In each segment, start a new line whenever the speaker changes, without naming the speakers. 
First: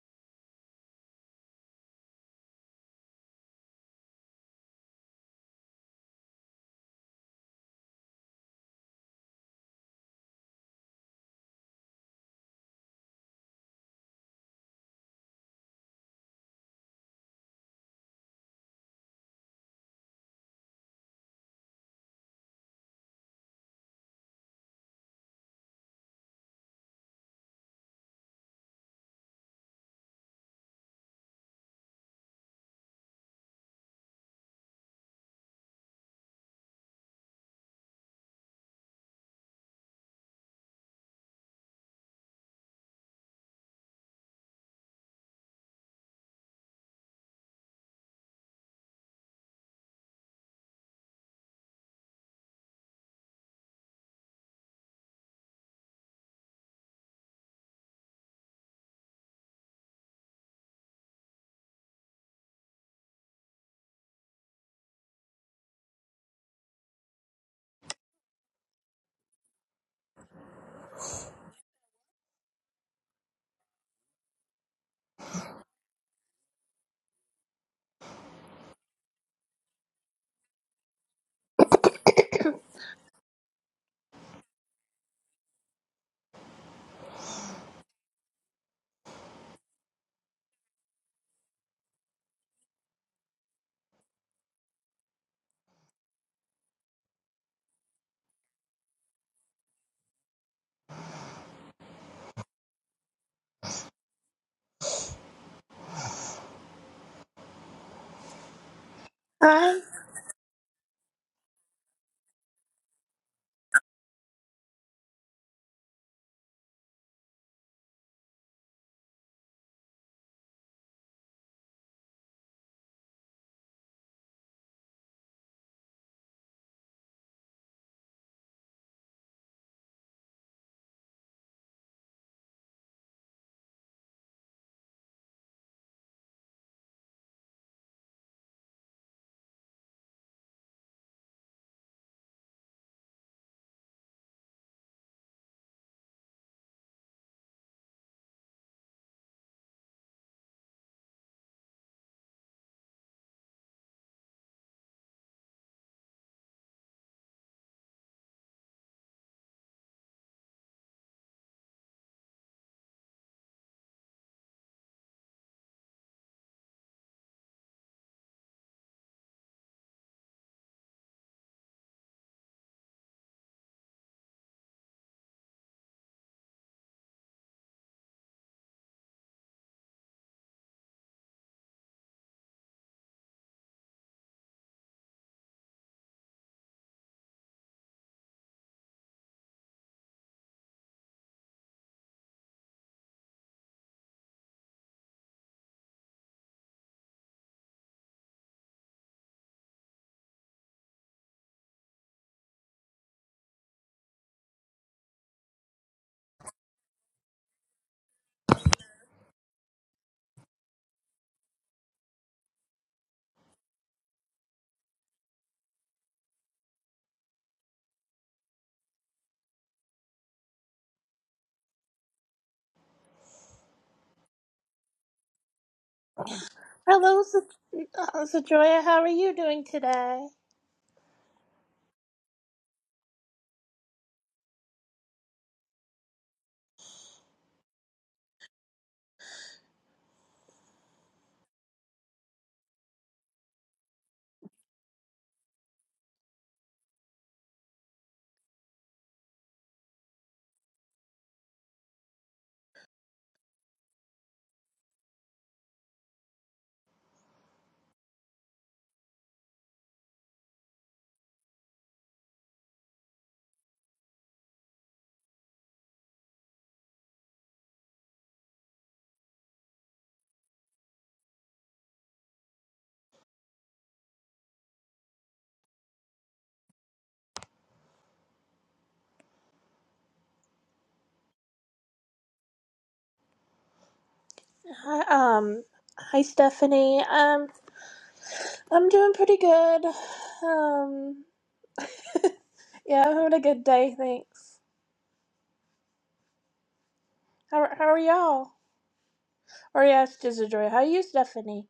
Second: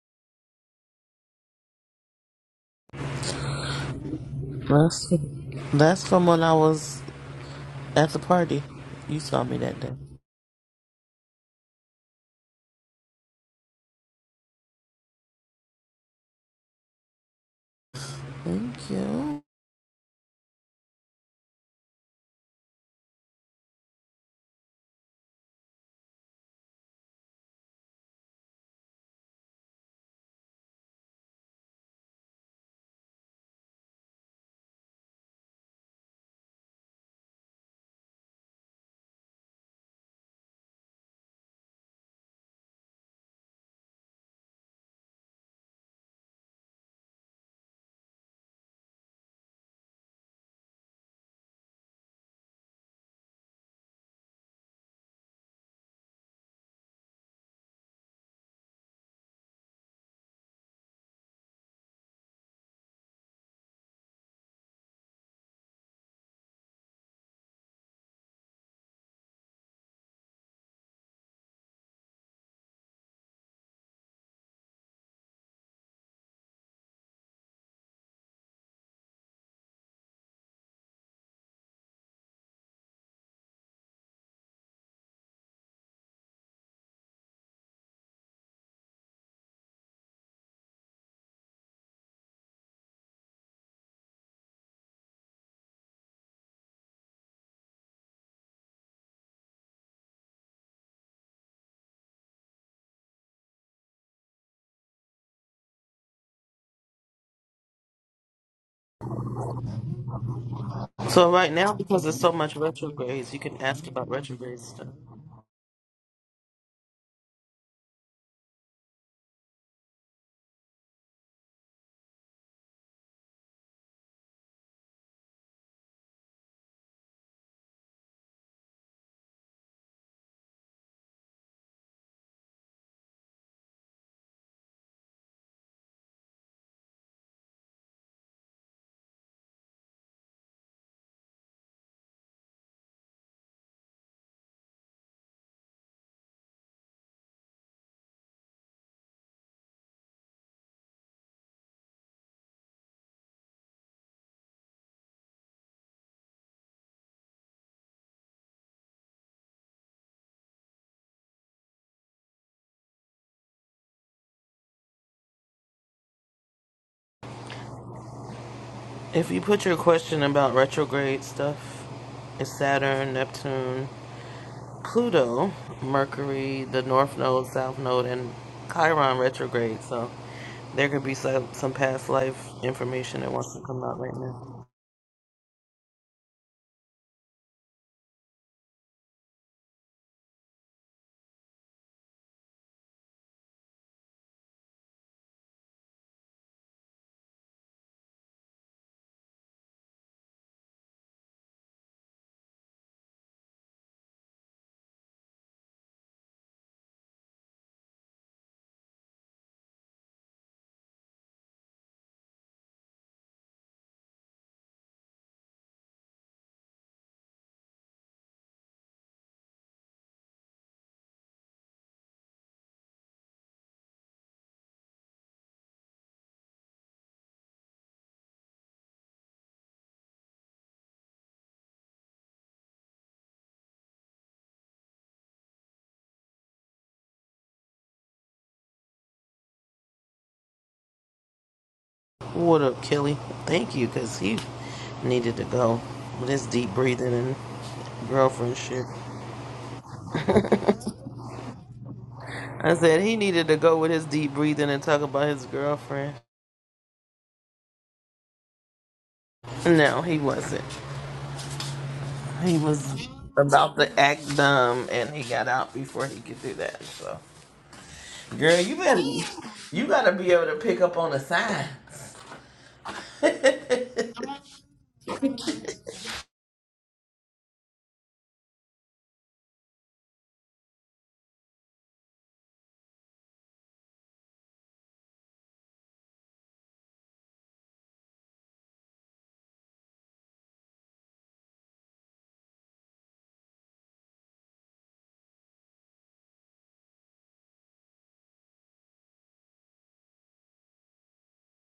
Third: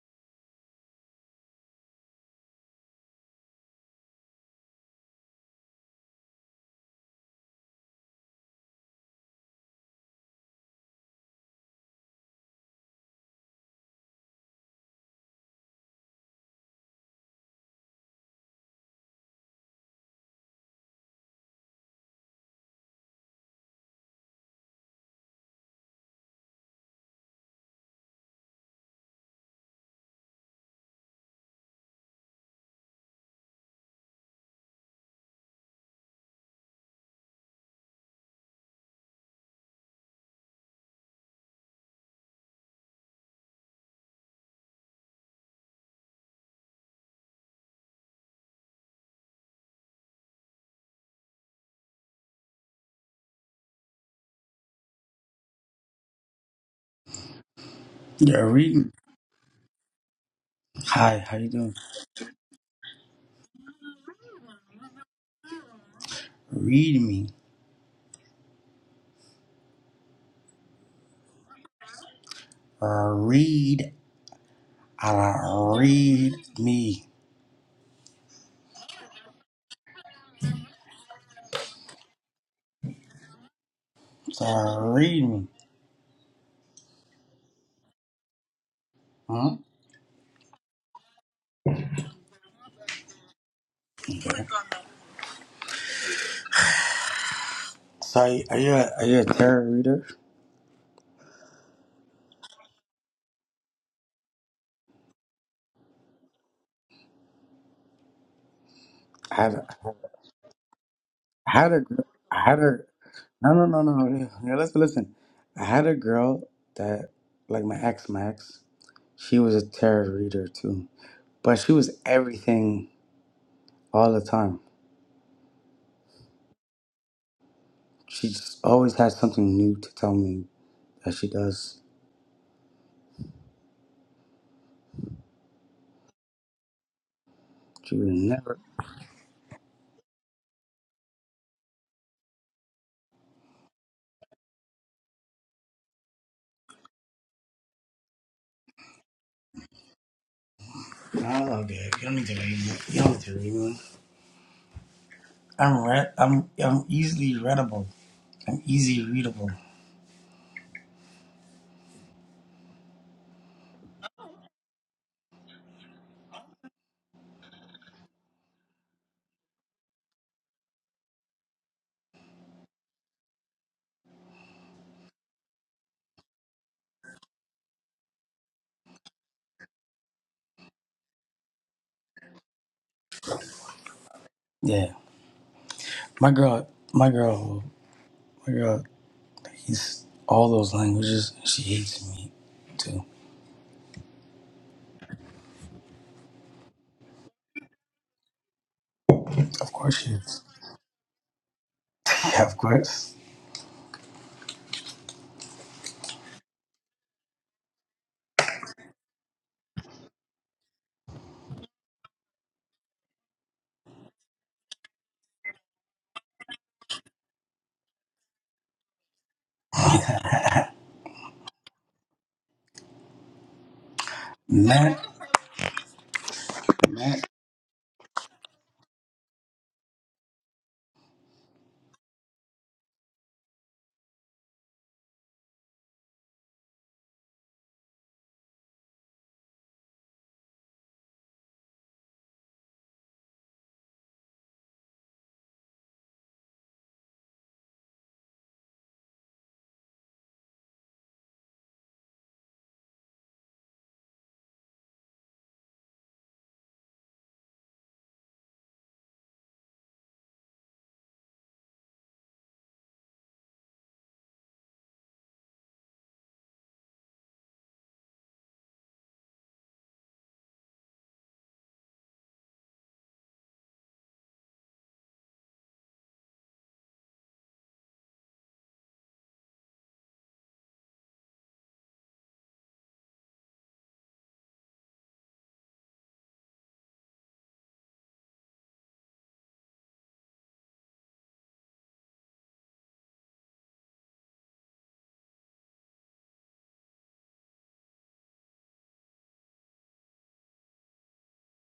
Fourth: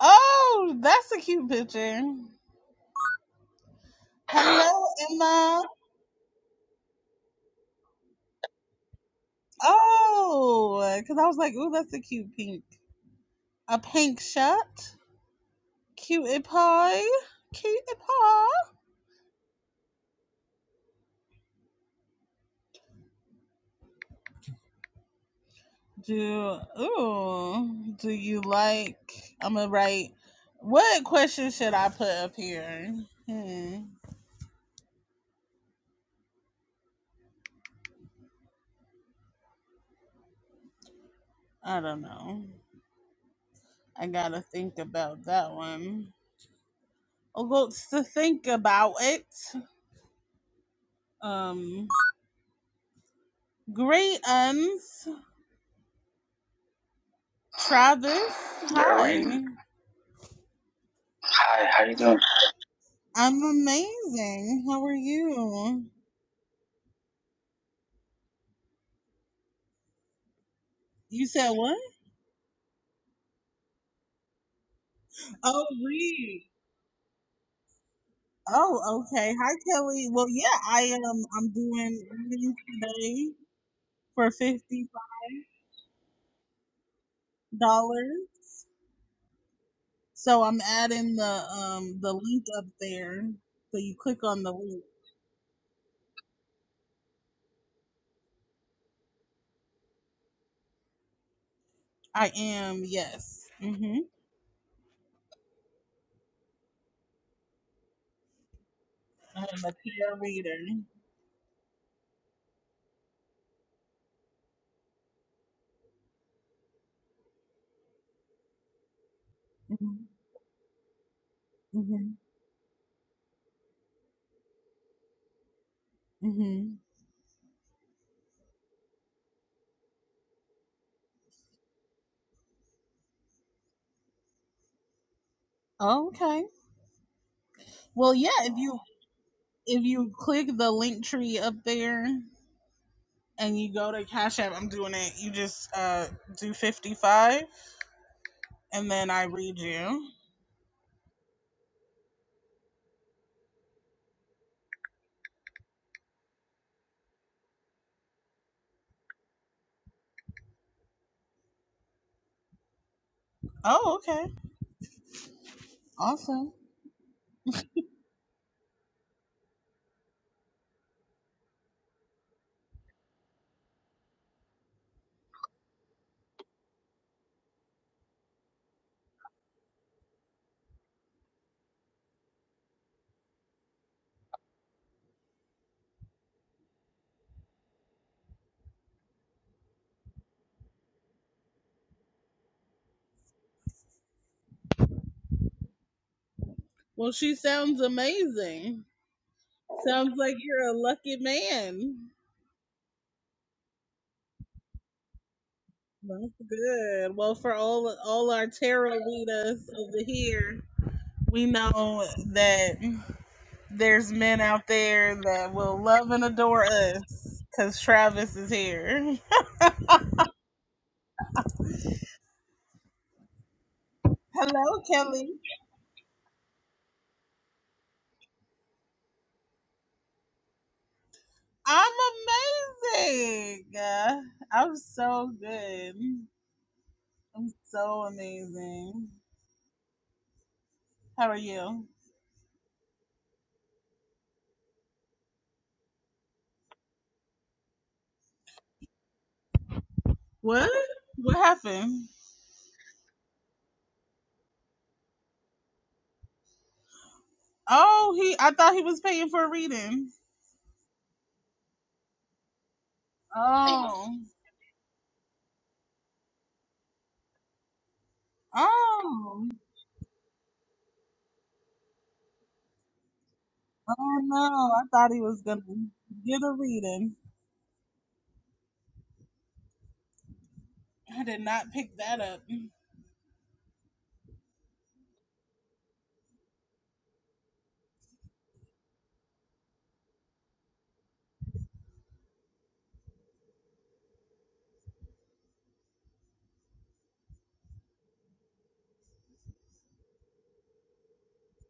Oh, that's a cute picture. Hello,
That's
Emma.
that's from when I was at the party. You saw me that day.
Oh, because I was like, ooh, that's a cute pink. A pink shirt. Cutie pie. Cutie pie.
Cute.
Do, ooh, do you like, I'm going to write, what question should I put up here? Hmm, I don't know. I got to think about that one. Oh, well, to think about it. Um, great uns. Travis,
Yeah,
Yeah,
read.
hi.
Hi, how you
Hi,
doing?
how you doing? I'm amazing. How are you?
Read me.
You said what?
Uh, read. Uh,
Oh,
read
Reed.
me.
Oh, okay. Hi, Kelly. Well, yeah, I am. Um, I'm doing readings today for
Uh,
fifty
read me.
dollars.
Hmm?
So I'm adding the um the link up there. So you click on
Yeah.
the link.
So, are you a, are you a tarot reader?
I am yes. Mm-hmm.
I
I
had
am
a,
a
Hi,
peer reader.
So right
I
now,
had a, gr-
because there's so
I
much
had a.
retrogrades, you
No,
can
no, no,
ask about
no. Yeah,
retrograde
let's
stuff.
listen. I had a girl that, like my ex, Max. She was a tarot
Mm-hmm.
reader too, but she was
Mm-hmm.
everything all the time.
Mm-hmm.
She just always had something new to tell me that she does.
Okay.
She would
Well, yeah.
never
If you if you click the link tree up there and you go to Cash App, I'm doing it. You just uh do 55 and then I read you.
I love that. You don't need to read it. You don't need to read it. I'm read. I'm I'm easily readable. I'm easy readable.
Oh, okay. Awesome.
If you put your question about retrograde stuff, it's Saturn, Neptune, Pluto, Mercury, the North Node, South Node, and Chiron retrograde. So there could be some some past life information that wants to come out right now.
Yeah, my girl. My girl. My girl. He's all those languages. She hates me too.
Well, she sounds amazing.
Of course she
Sounds like
is.
you're a lucky man.
yeah, of course.
That's good. Well, for all all our tarot readers over here, we know that there's men out there that will love and adore us because Travis is here. Hello,
Matt.
Kelly.
hello, Sa- uh, Sajoya. How are you doing today?
I'm amazing. I'm so good. I'm so amazing. How are you?
What up, Kelly? Thank you, because he needed to go with his deep breathing and girlfriend shit.
What? What happened?
I said he needed to go with his deep breathing and talk about his girlfriend.
Oh, he. I thought he was paying for a
No,
reading.
he wasn't. He was about to
Oh.
act dumb, and he got out before he could do that. So, girl, you better,
Oh.
you gotta be able to pick up on the signs.
Oh no! I thought he was gonna get a reading. I did not pick that up.
Hi, um, hi, Stephanie. Um, I'm doing pretty good. Um, yeah, I'm having a good day. Thanks. How how are y'all? Or yes, just Sajoya. How are you, Stephanie?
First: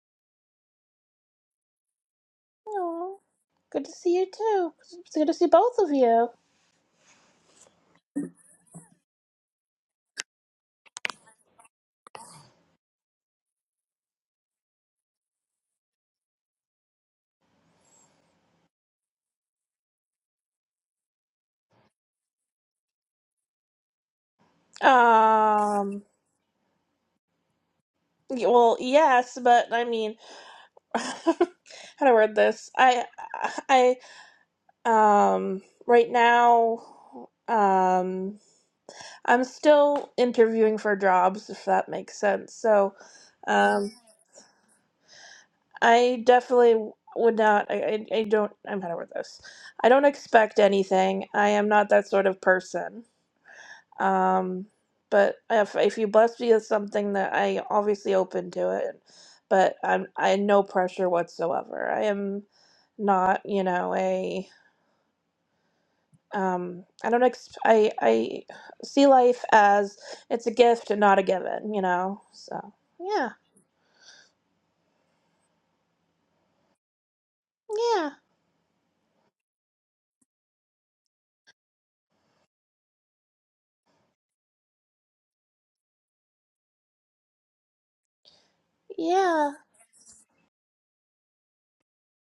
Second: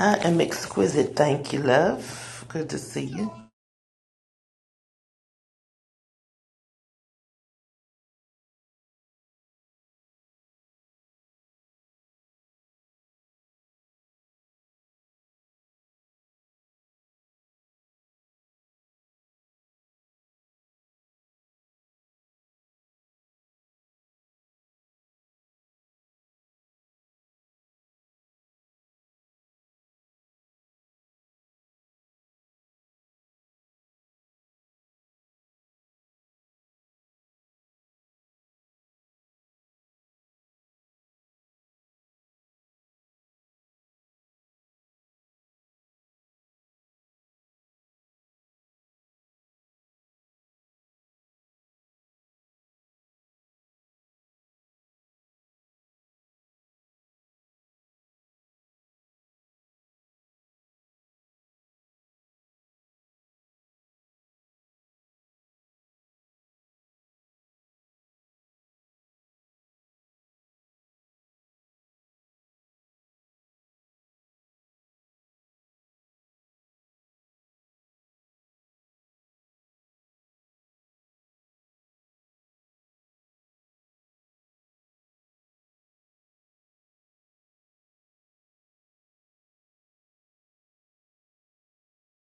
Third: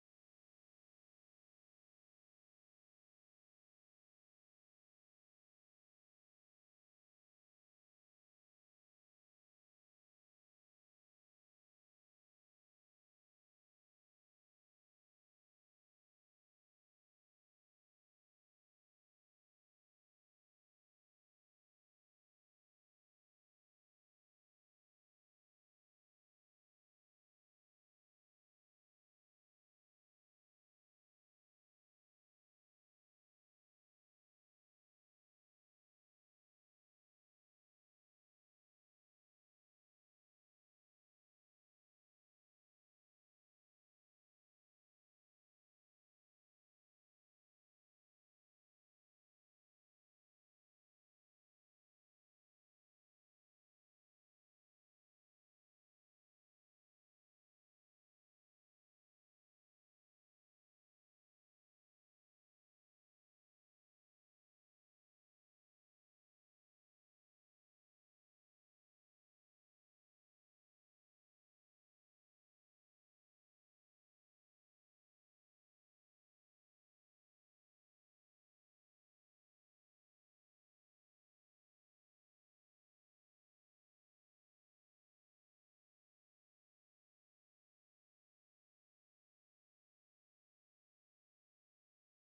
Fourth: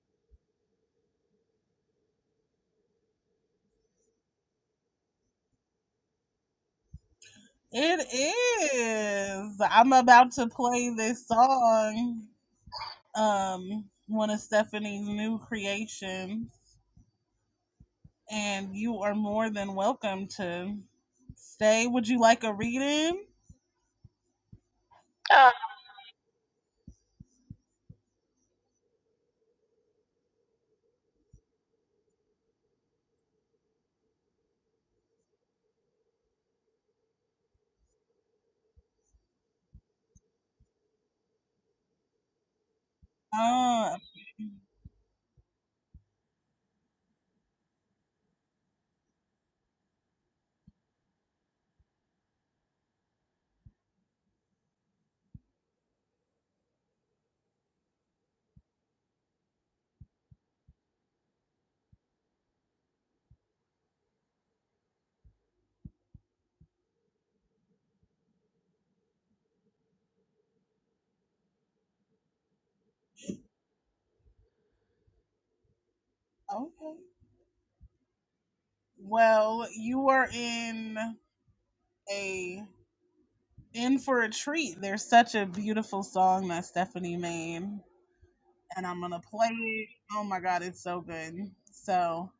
I am exquisite, thank you, love. Good to see
Oh,
you.
good to see you too. It's good to see both of you.
It is. I'm about to play this song. Um, one of Stephanie's new creations. and you are more than welcome to stay. Would you like a reading?
Um, y- well, yes, but I mean, how do I word this? I, I Um, right now, um, I'm still interviewing for jobs, if that makes sense. So, um,
Uh,
I definitely would not. I, I, I don't. I'm better with this. I don't expect anything. I am not that sort of person. Um, but if if you bless me with something that I obviously open to it, but I'm I no pressure whatsoever. I am not, you know, a um i don't ex- i i see life as it's a gift and not a given you know so yeah
okay.
yeah
Well, you are in a in for a treat. There's such a beautiful song that Stephanie made, and I'm gonna play
yeah
it. Oh my god, it's so good. So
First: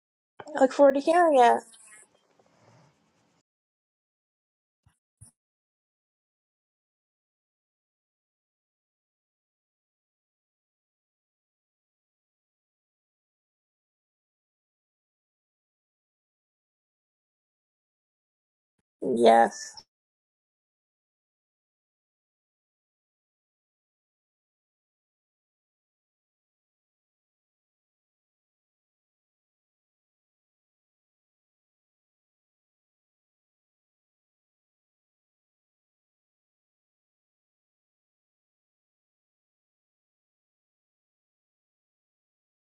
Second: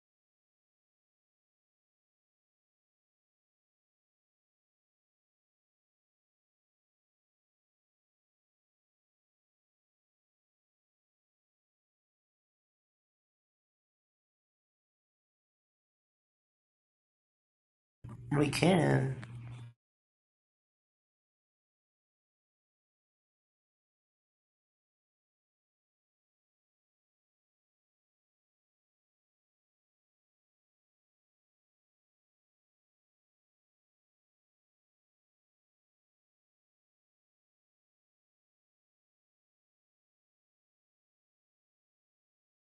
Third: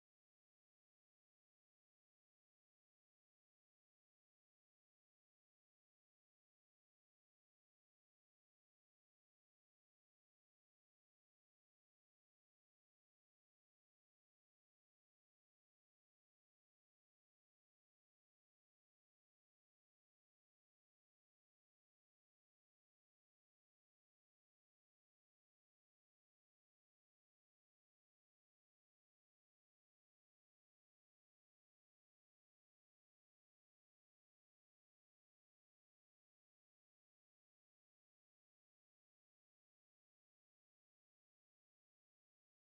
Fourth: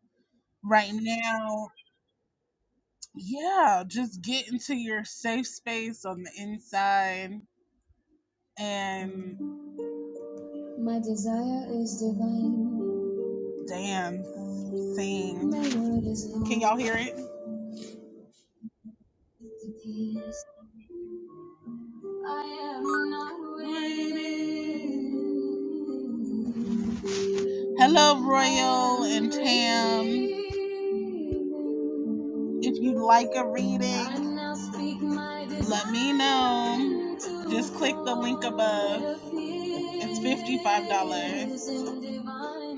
i look
right
forward to hearing it
now, yeah, just get into your safe space on the inside and my desire is divine. Damn. Sing. Can y'all hear it?
We can.
yes
Hello, Royal and Tam. If you'd like a reading, let me know. Just click the link above. It's $55.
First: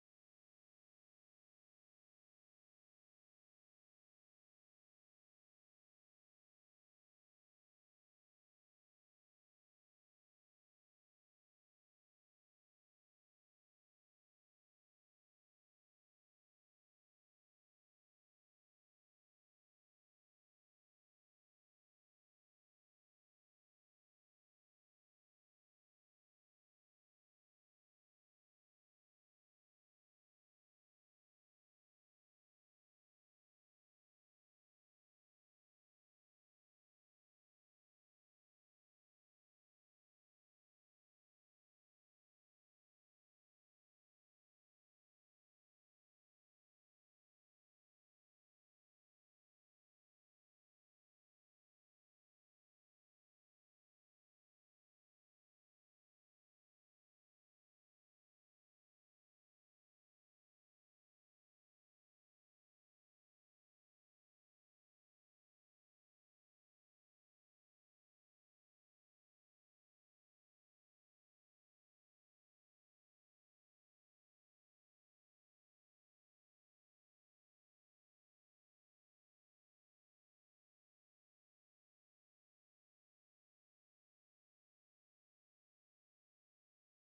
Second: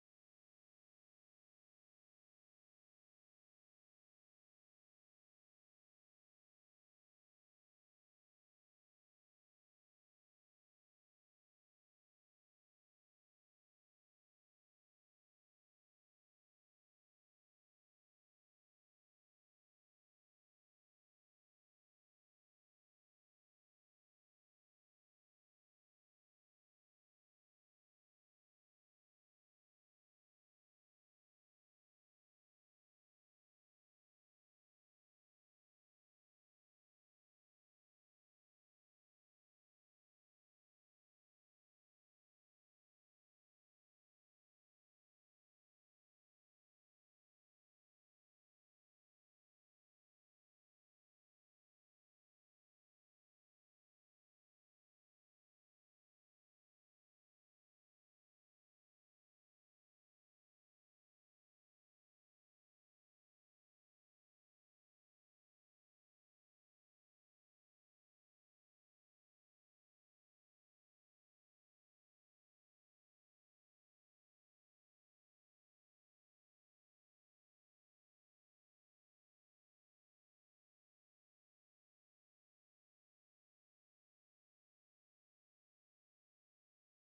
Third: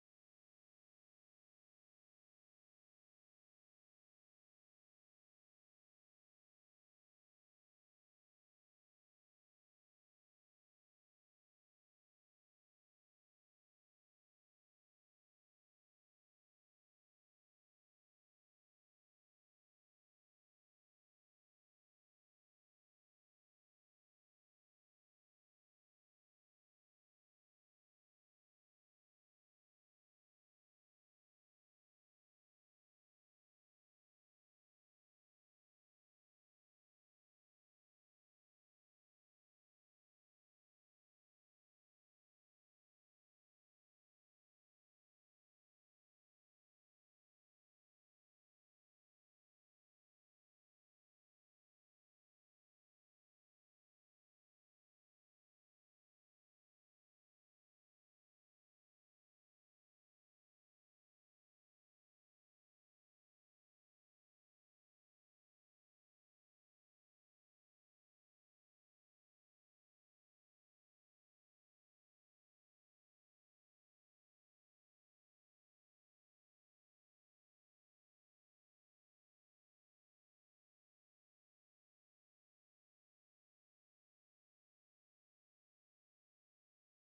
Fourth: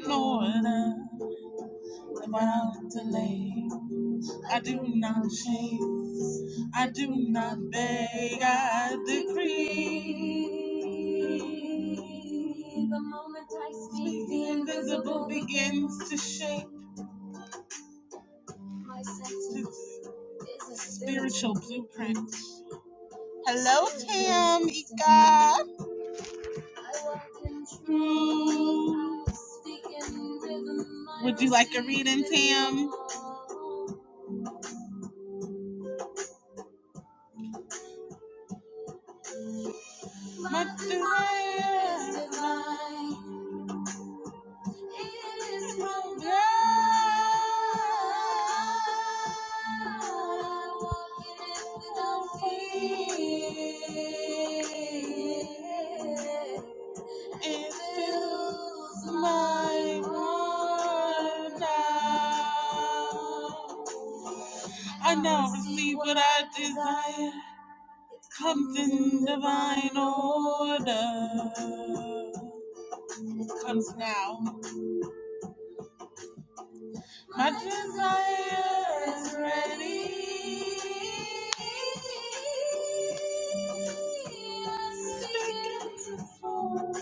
Florida, about to lay. I do not chase, I do not beg, I decree. The moment I speak, the invisible begins to shape. My sentence is a spiritual blueprint. Hello, Tam, Ika. I walk in truth, Would you like a reading, Tam? My desire is divine. It is my blood, walking it without fear. It fills my heart now. I now receive what I desire. Comes in divine order. Comes now. My desire is ready. It's beginning to fall.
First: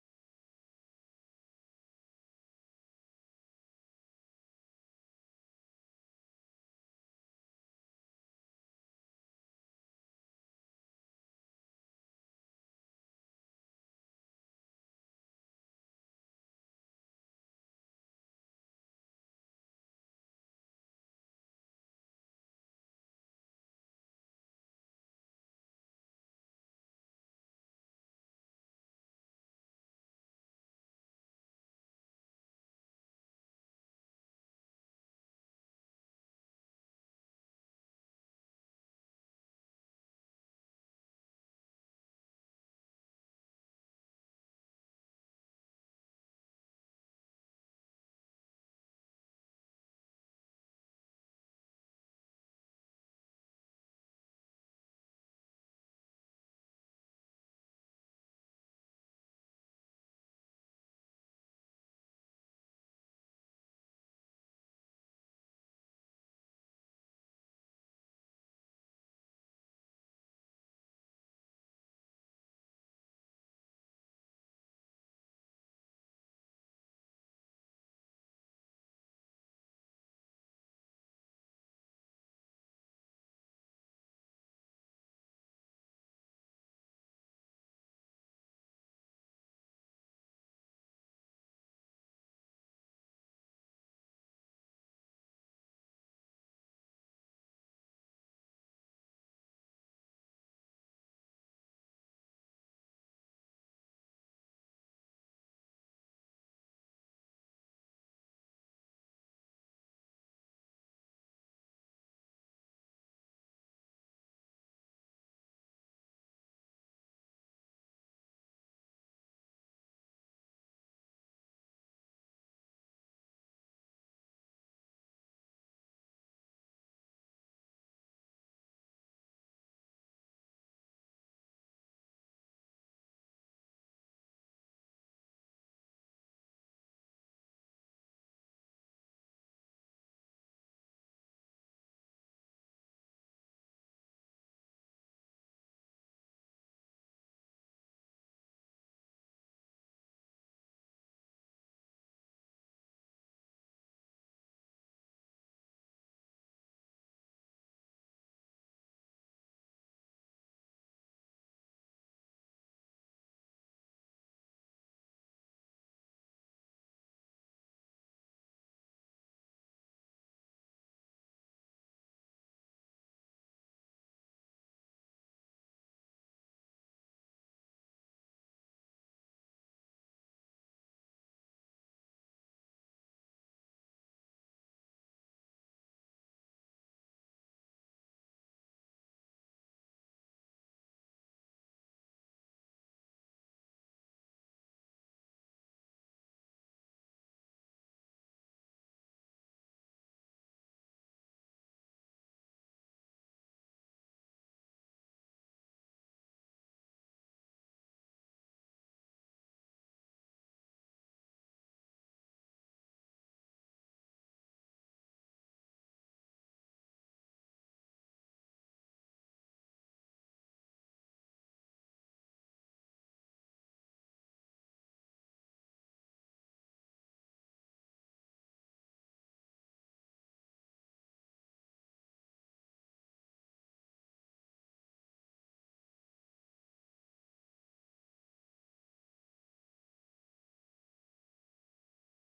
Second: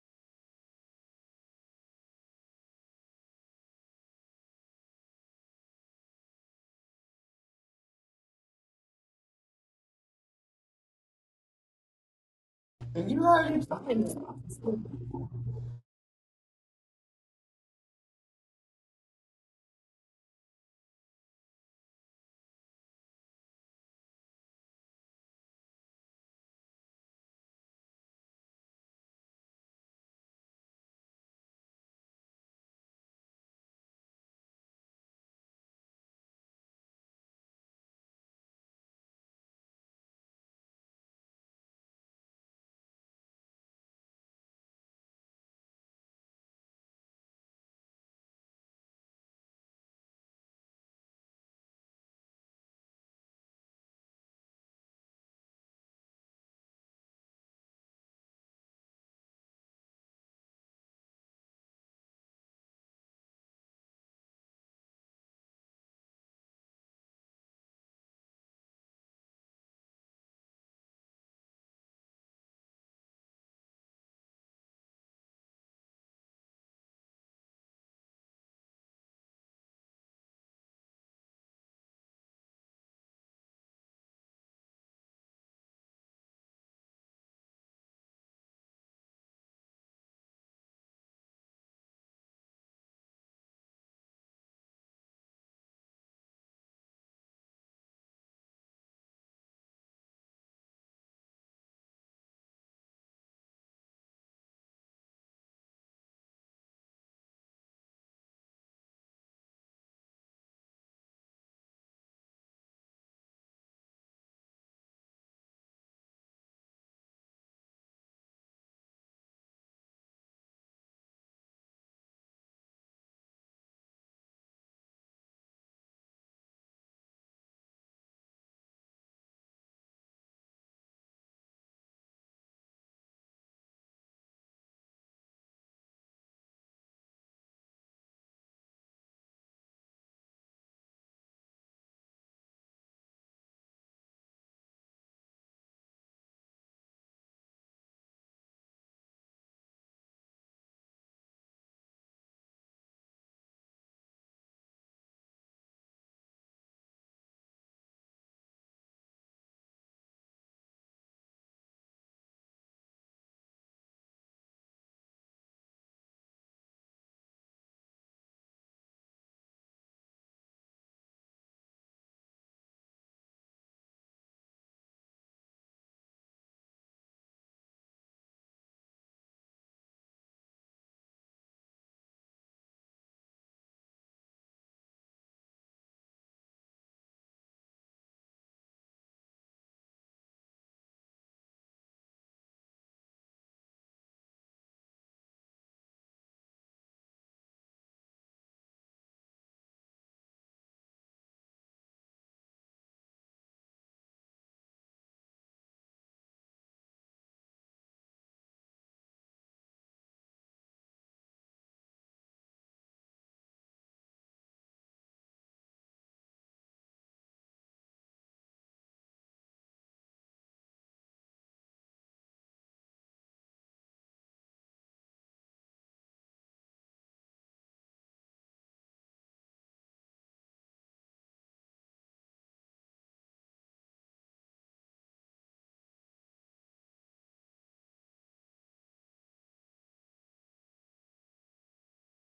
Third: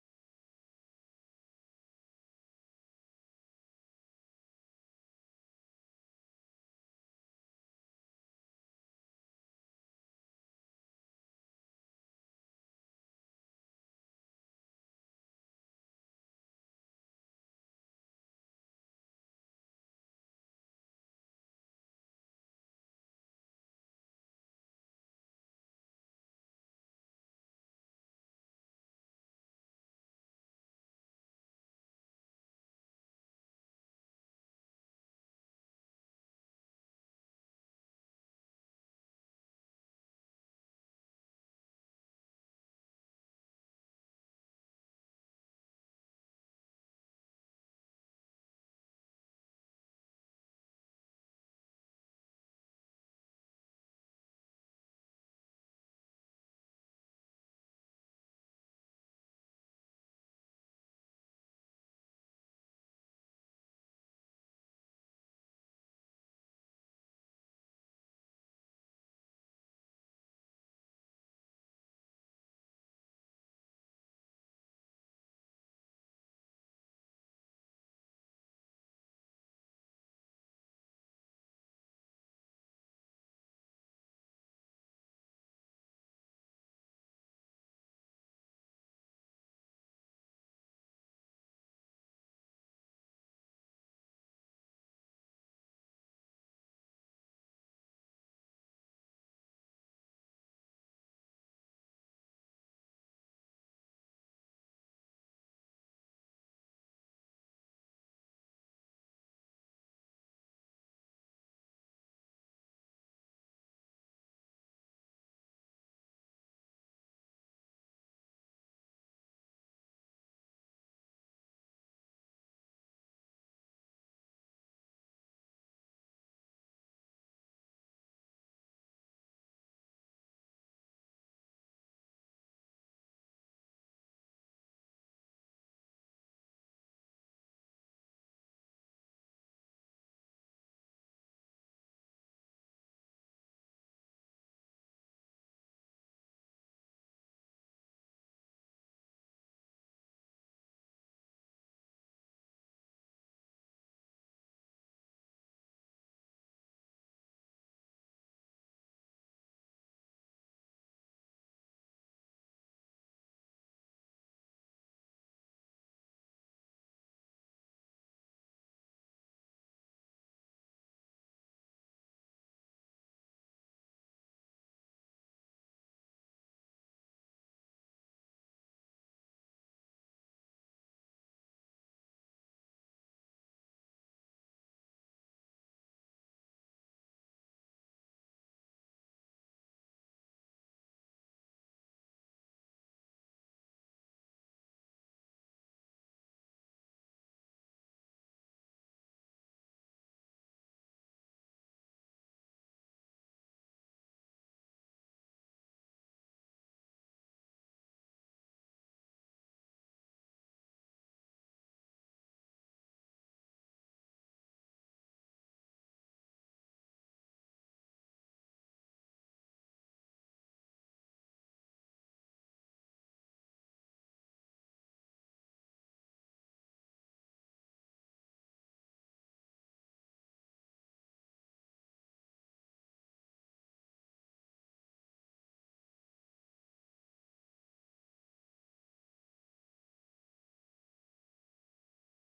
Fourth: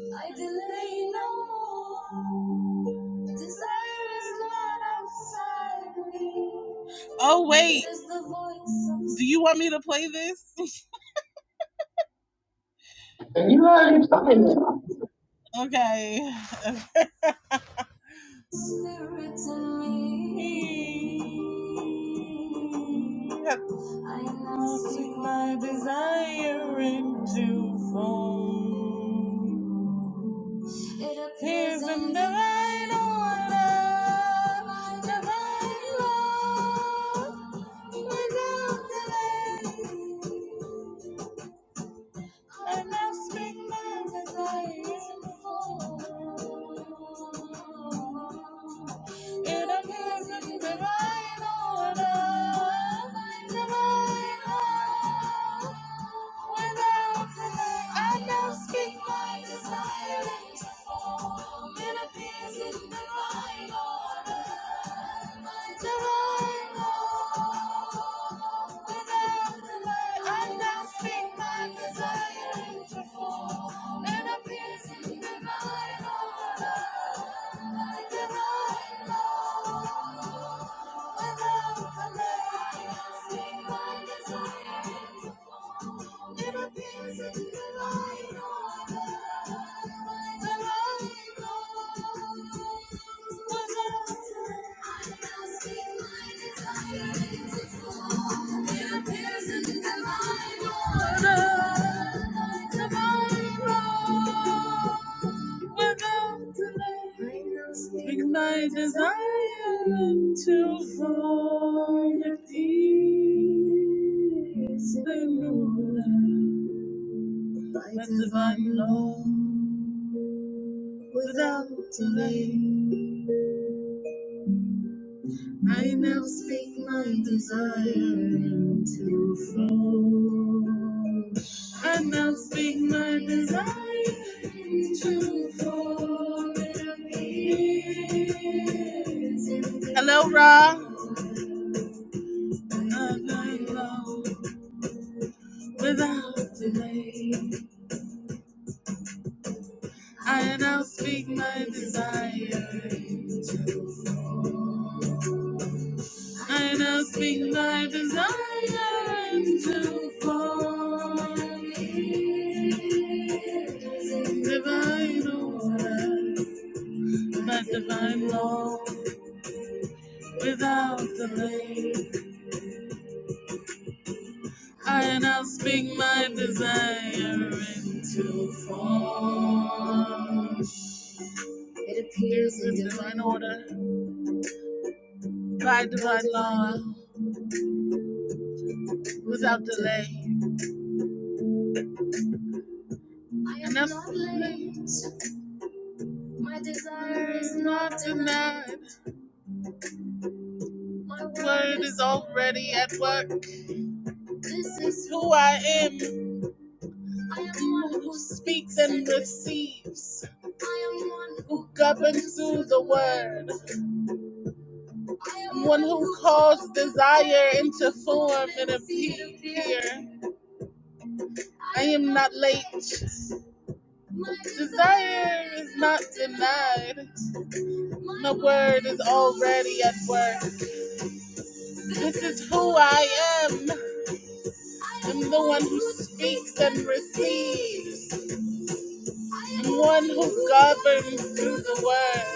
I delay no more. Desire is not outside me. Oh wait. It is the voice of- Do you want me to play this?
And you already. talking.
Okay. Spirit in me. Yep. I now seek my desire into form. It appears in divine order, divine love, without delay. And I speak my desire. It appears in a present divine order. Divine order. Without delay. And I now speak my desire into form. It appears in a present divine order. Divine order. And I speak my desire into form and appears in divine order. Like divine law, without delay. I speak my desire into form. It appears in divine order. Like divine law. Ignite my desire to fall at peace, Lord, by divine love without delay. I now speak my desire into flow. I now speak my desire into flow. Hello, Ra. And I know without delay. I now speak my desire into flow. I nothing my desire and to fall. Divine order, that divine law without delay. I now speak my desire into form. It appears in divine order, by divine law, without delay. I am not late. My desire is not denied. My word is already at work. This is who I am. I am one who speaks and receives. I am one who governs through the word. I am one who calls desire into form and appear. I am not late. Desire is not denied. My word is already at work. This is who I am. I'm the one who speaks and receives. one who governs through the word.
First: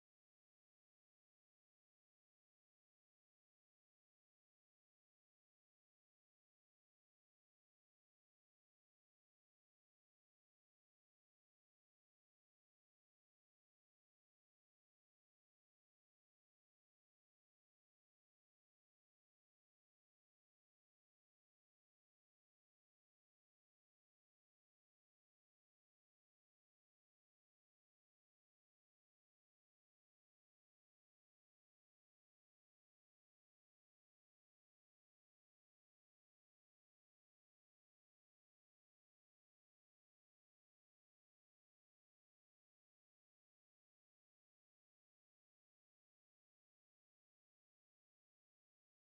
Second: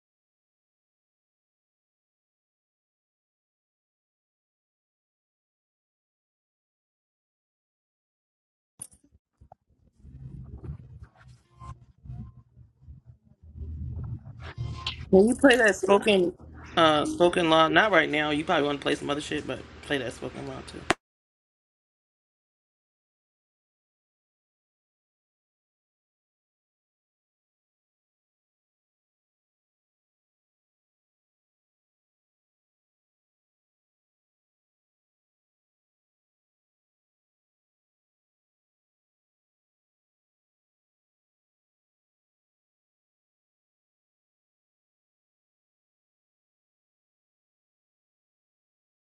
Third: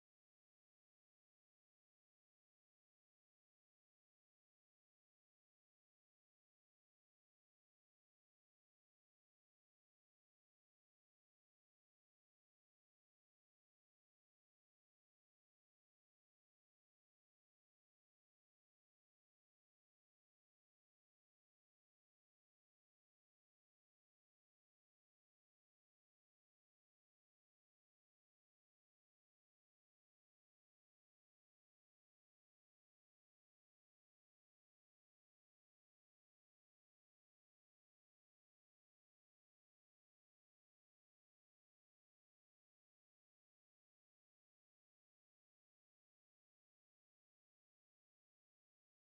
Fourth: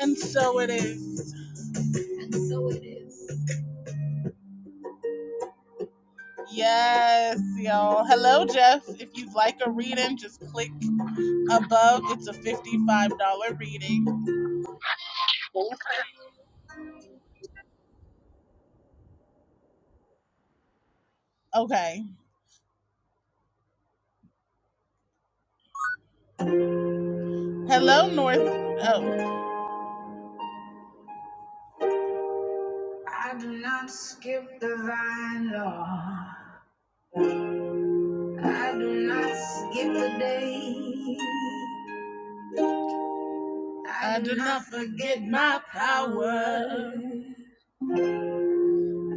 And so it is. And so it is. Yes, y'all. Hello, Jeff. If you'd like a reading, just click above. It's a $55 reading.
When you play that spoken uh spoken law, not right now, you probably want to play some other shit, but play that spoken law too.
Okay. Hello, North. Oh. I do not skip the vine, Lord. I do not skip the day. I do not forget my power.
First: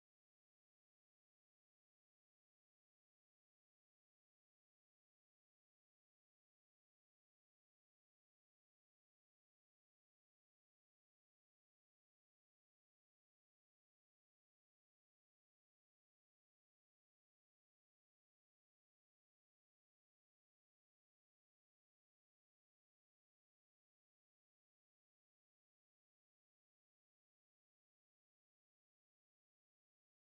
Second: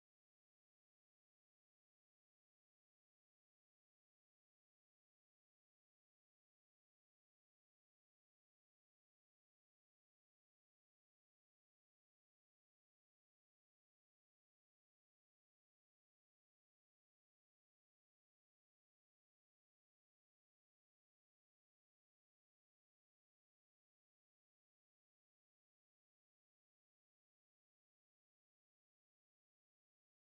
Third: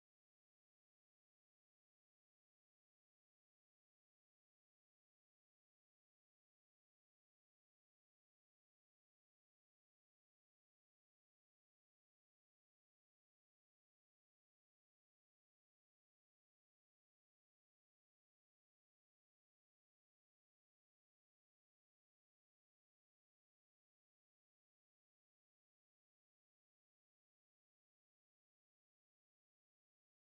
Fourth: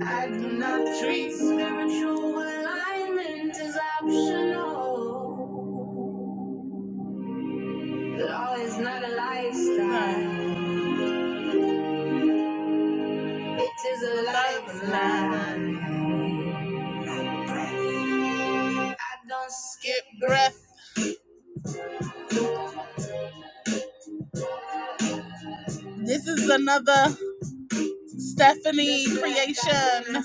I do not treat spiritual alignment as optional. Law is not a lifestyle, it is a lifeline. I don't skip breath. This is another Stephanie creation.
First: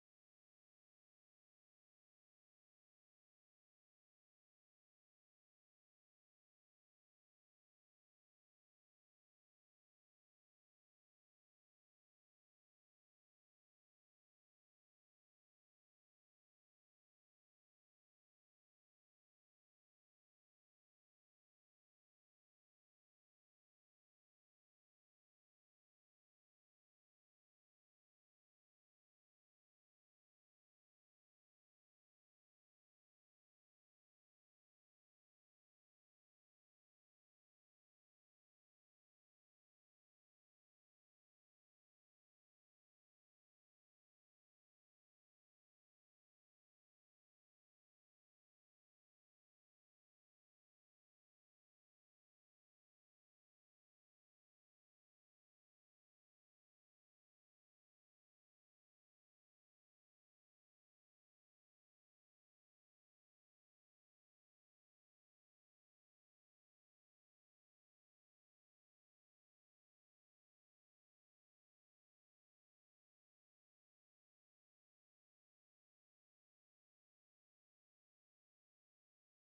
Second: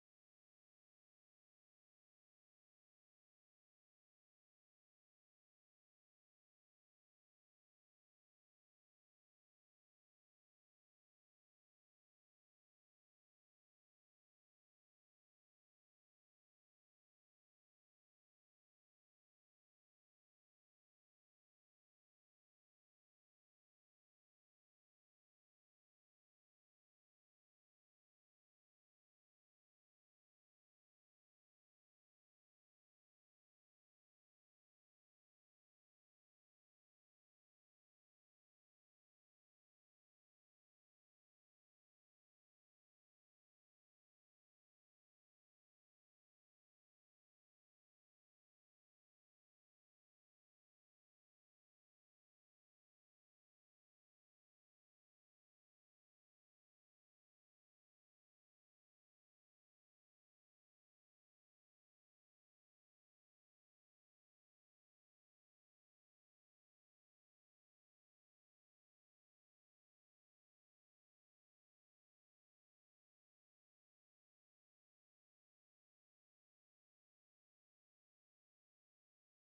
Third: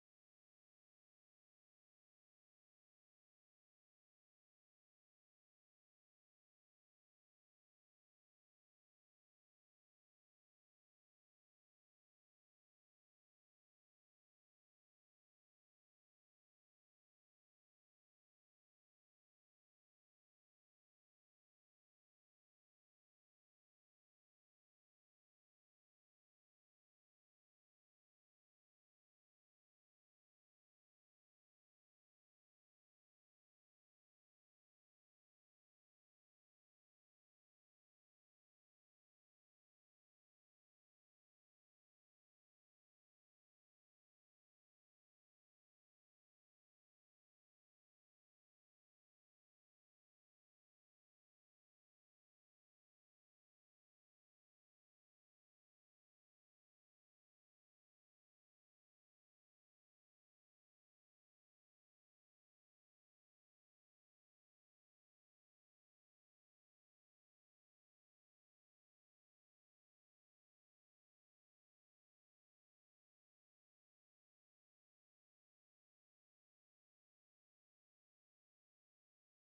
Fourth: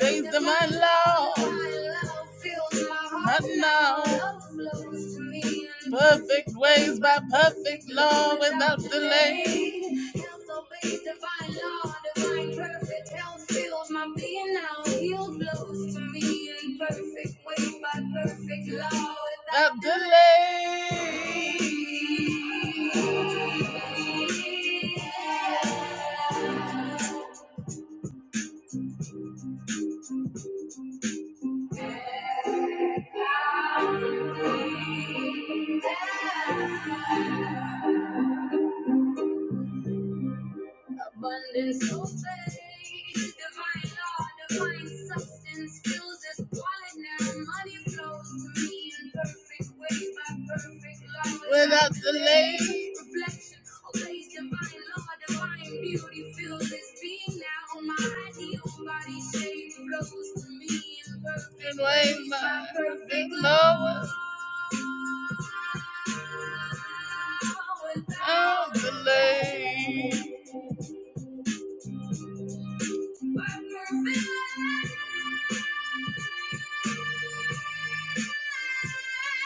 Days of my love, not now. Perfect ways by perfect law without delay. Without delay. Abundance obeys, divine law, divine substance fills this wallet now. Money flows to me in perfect way, by perfect law. Without delay, reflection obeys divine law, divine beauty fills this being now. My ideal body shape flows to me in perfect way, by perfect law. Without delay, by perfect law.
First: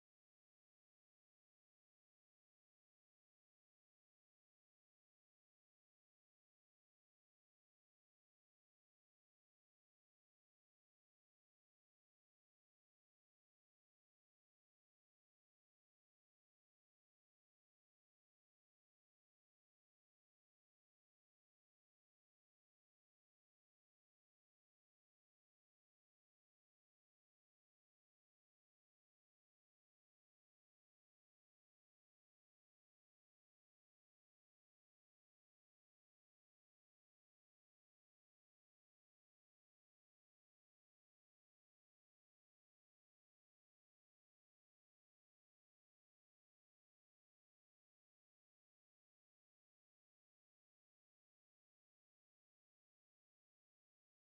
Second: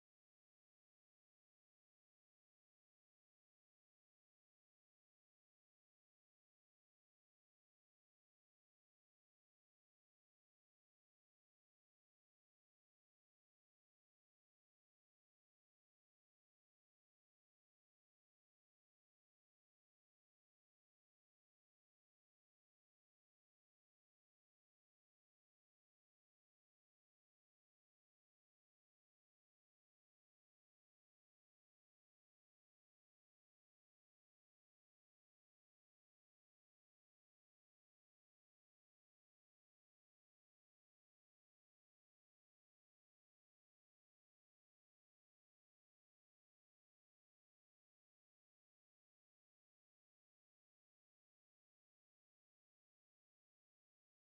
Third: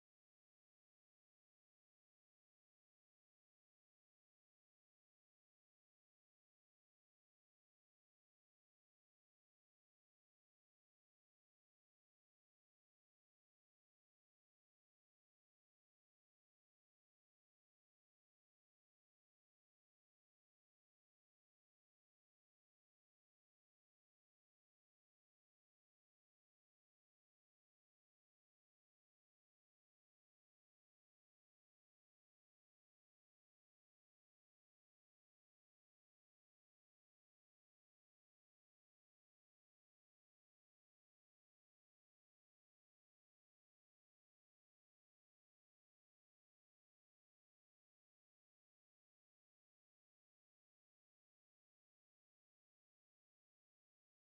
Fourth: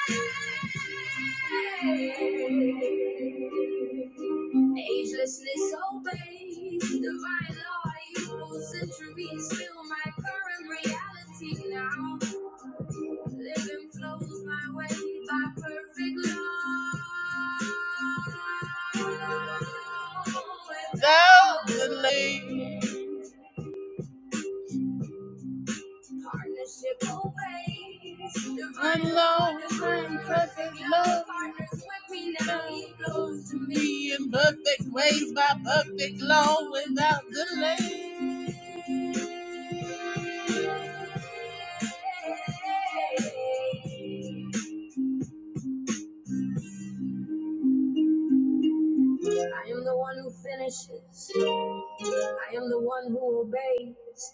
Agelessness obeys divine law. Youthful centuries still my current reality now. Living flows my way by perfect law. Without delay. I'm long and perfect love. Be in perfect ways by perfect law without delay. I am the one who finishes. I am the one who obeys.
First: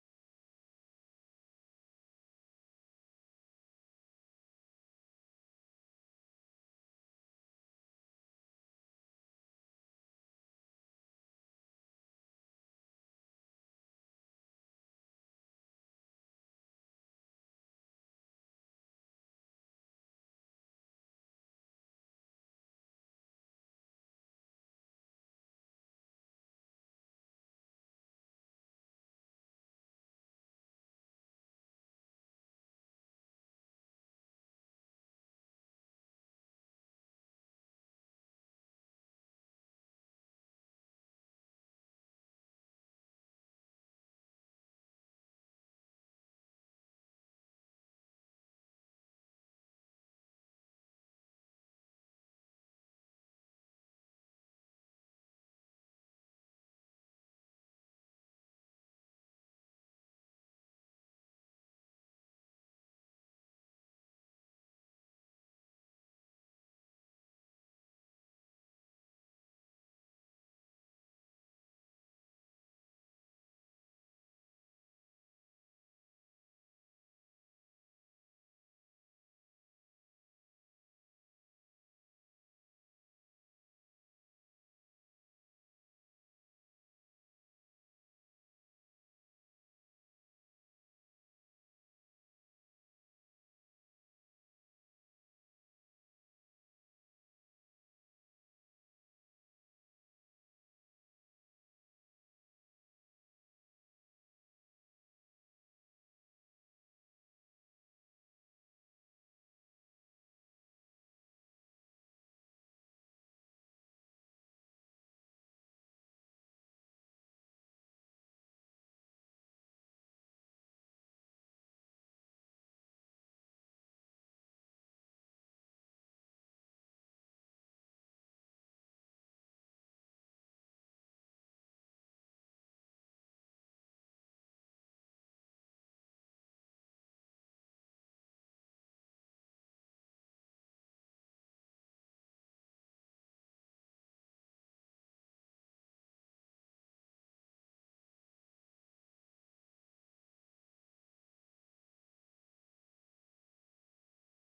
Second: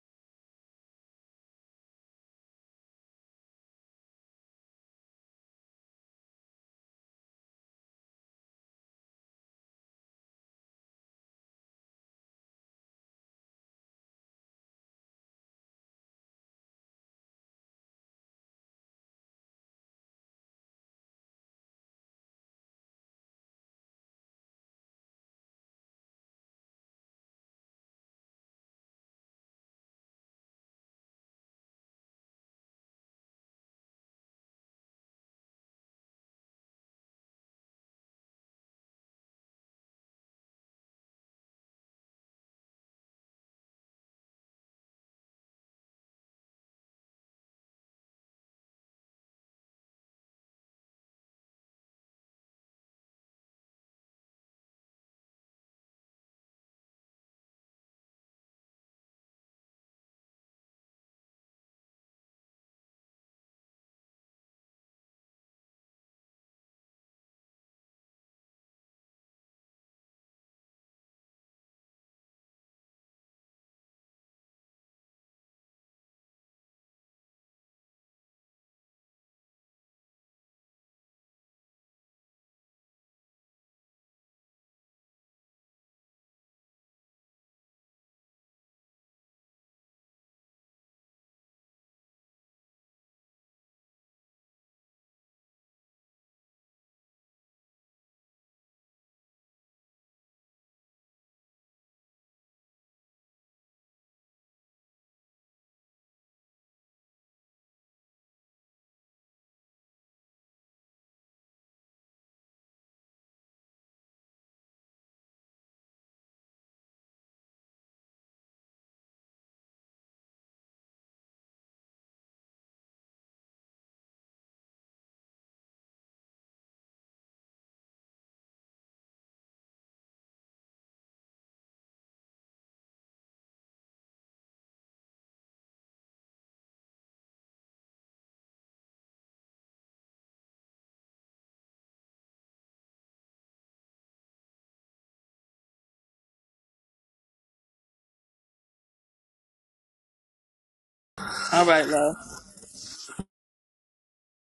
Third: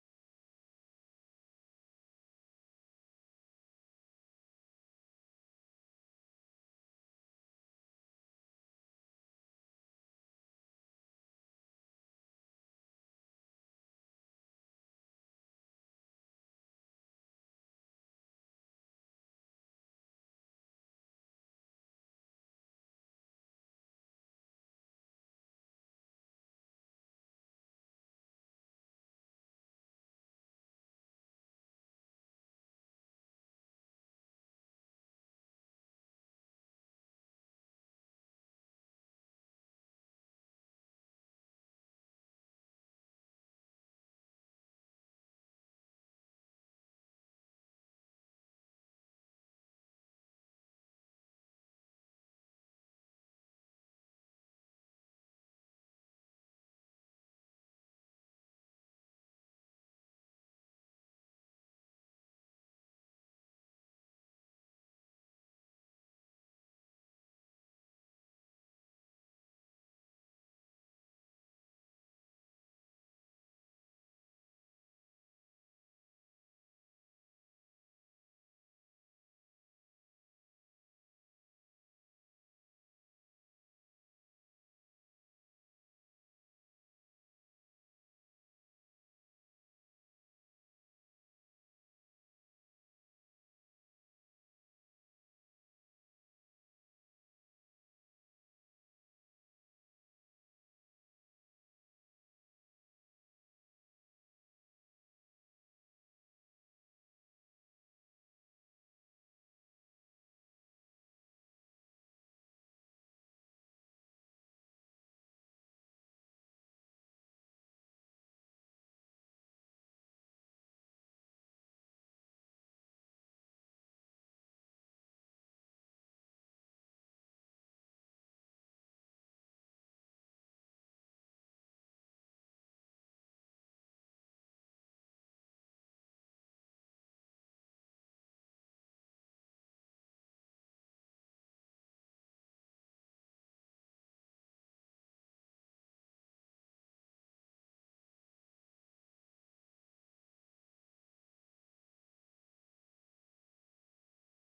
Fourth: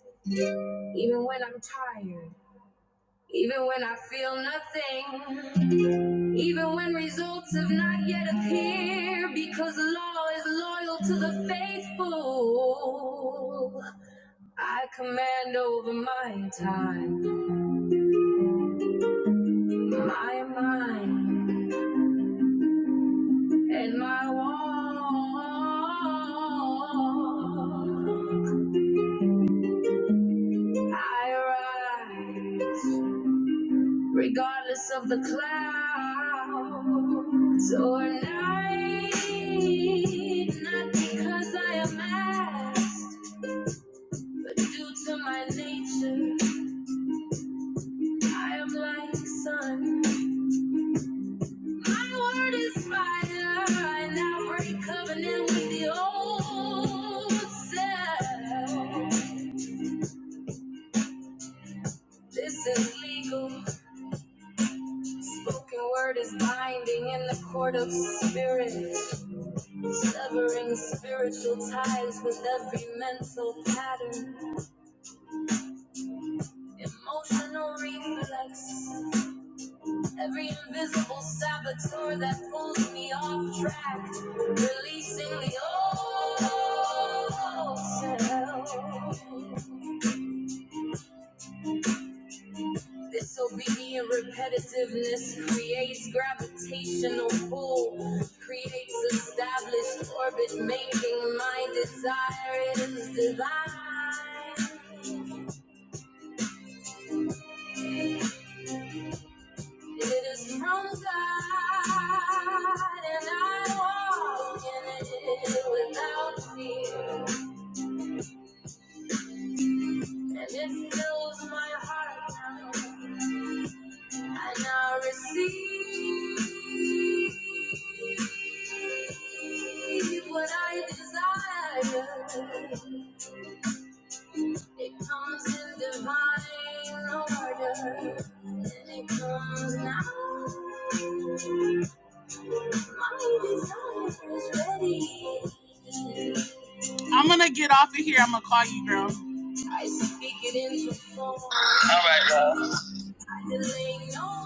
Even when I'm tired. Even when I feel nothing. Even when results have not yet appeared, because the law is loyal to the faithful. I command over my time, my mind, and my walk. I rise, regardless of the clouds or night, not because I am asked Due to my nature, I am like sun. My word is fire, and I break covenant with the old self. This is legal. Spoken word is binding in the court of spirit, severing spiritual ties with every mental pattern, emotional reflex. Every invisible saboteur that pulls me off track, releasing the old self. This obedient repetitiveness creates gravitational pull, creates established orbit, making my desire is divine. It is from God, and I walk in it without fear. And it fills my heart now. I now receive what I desire. It comes in divine order. And it comes now. My desire is ready. I'm gonna get off of here. I'm gonna call you, girl. I speak it into form. All
All right, love.
right, love. no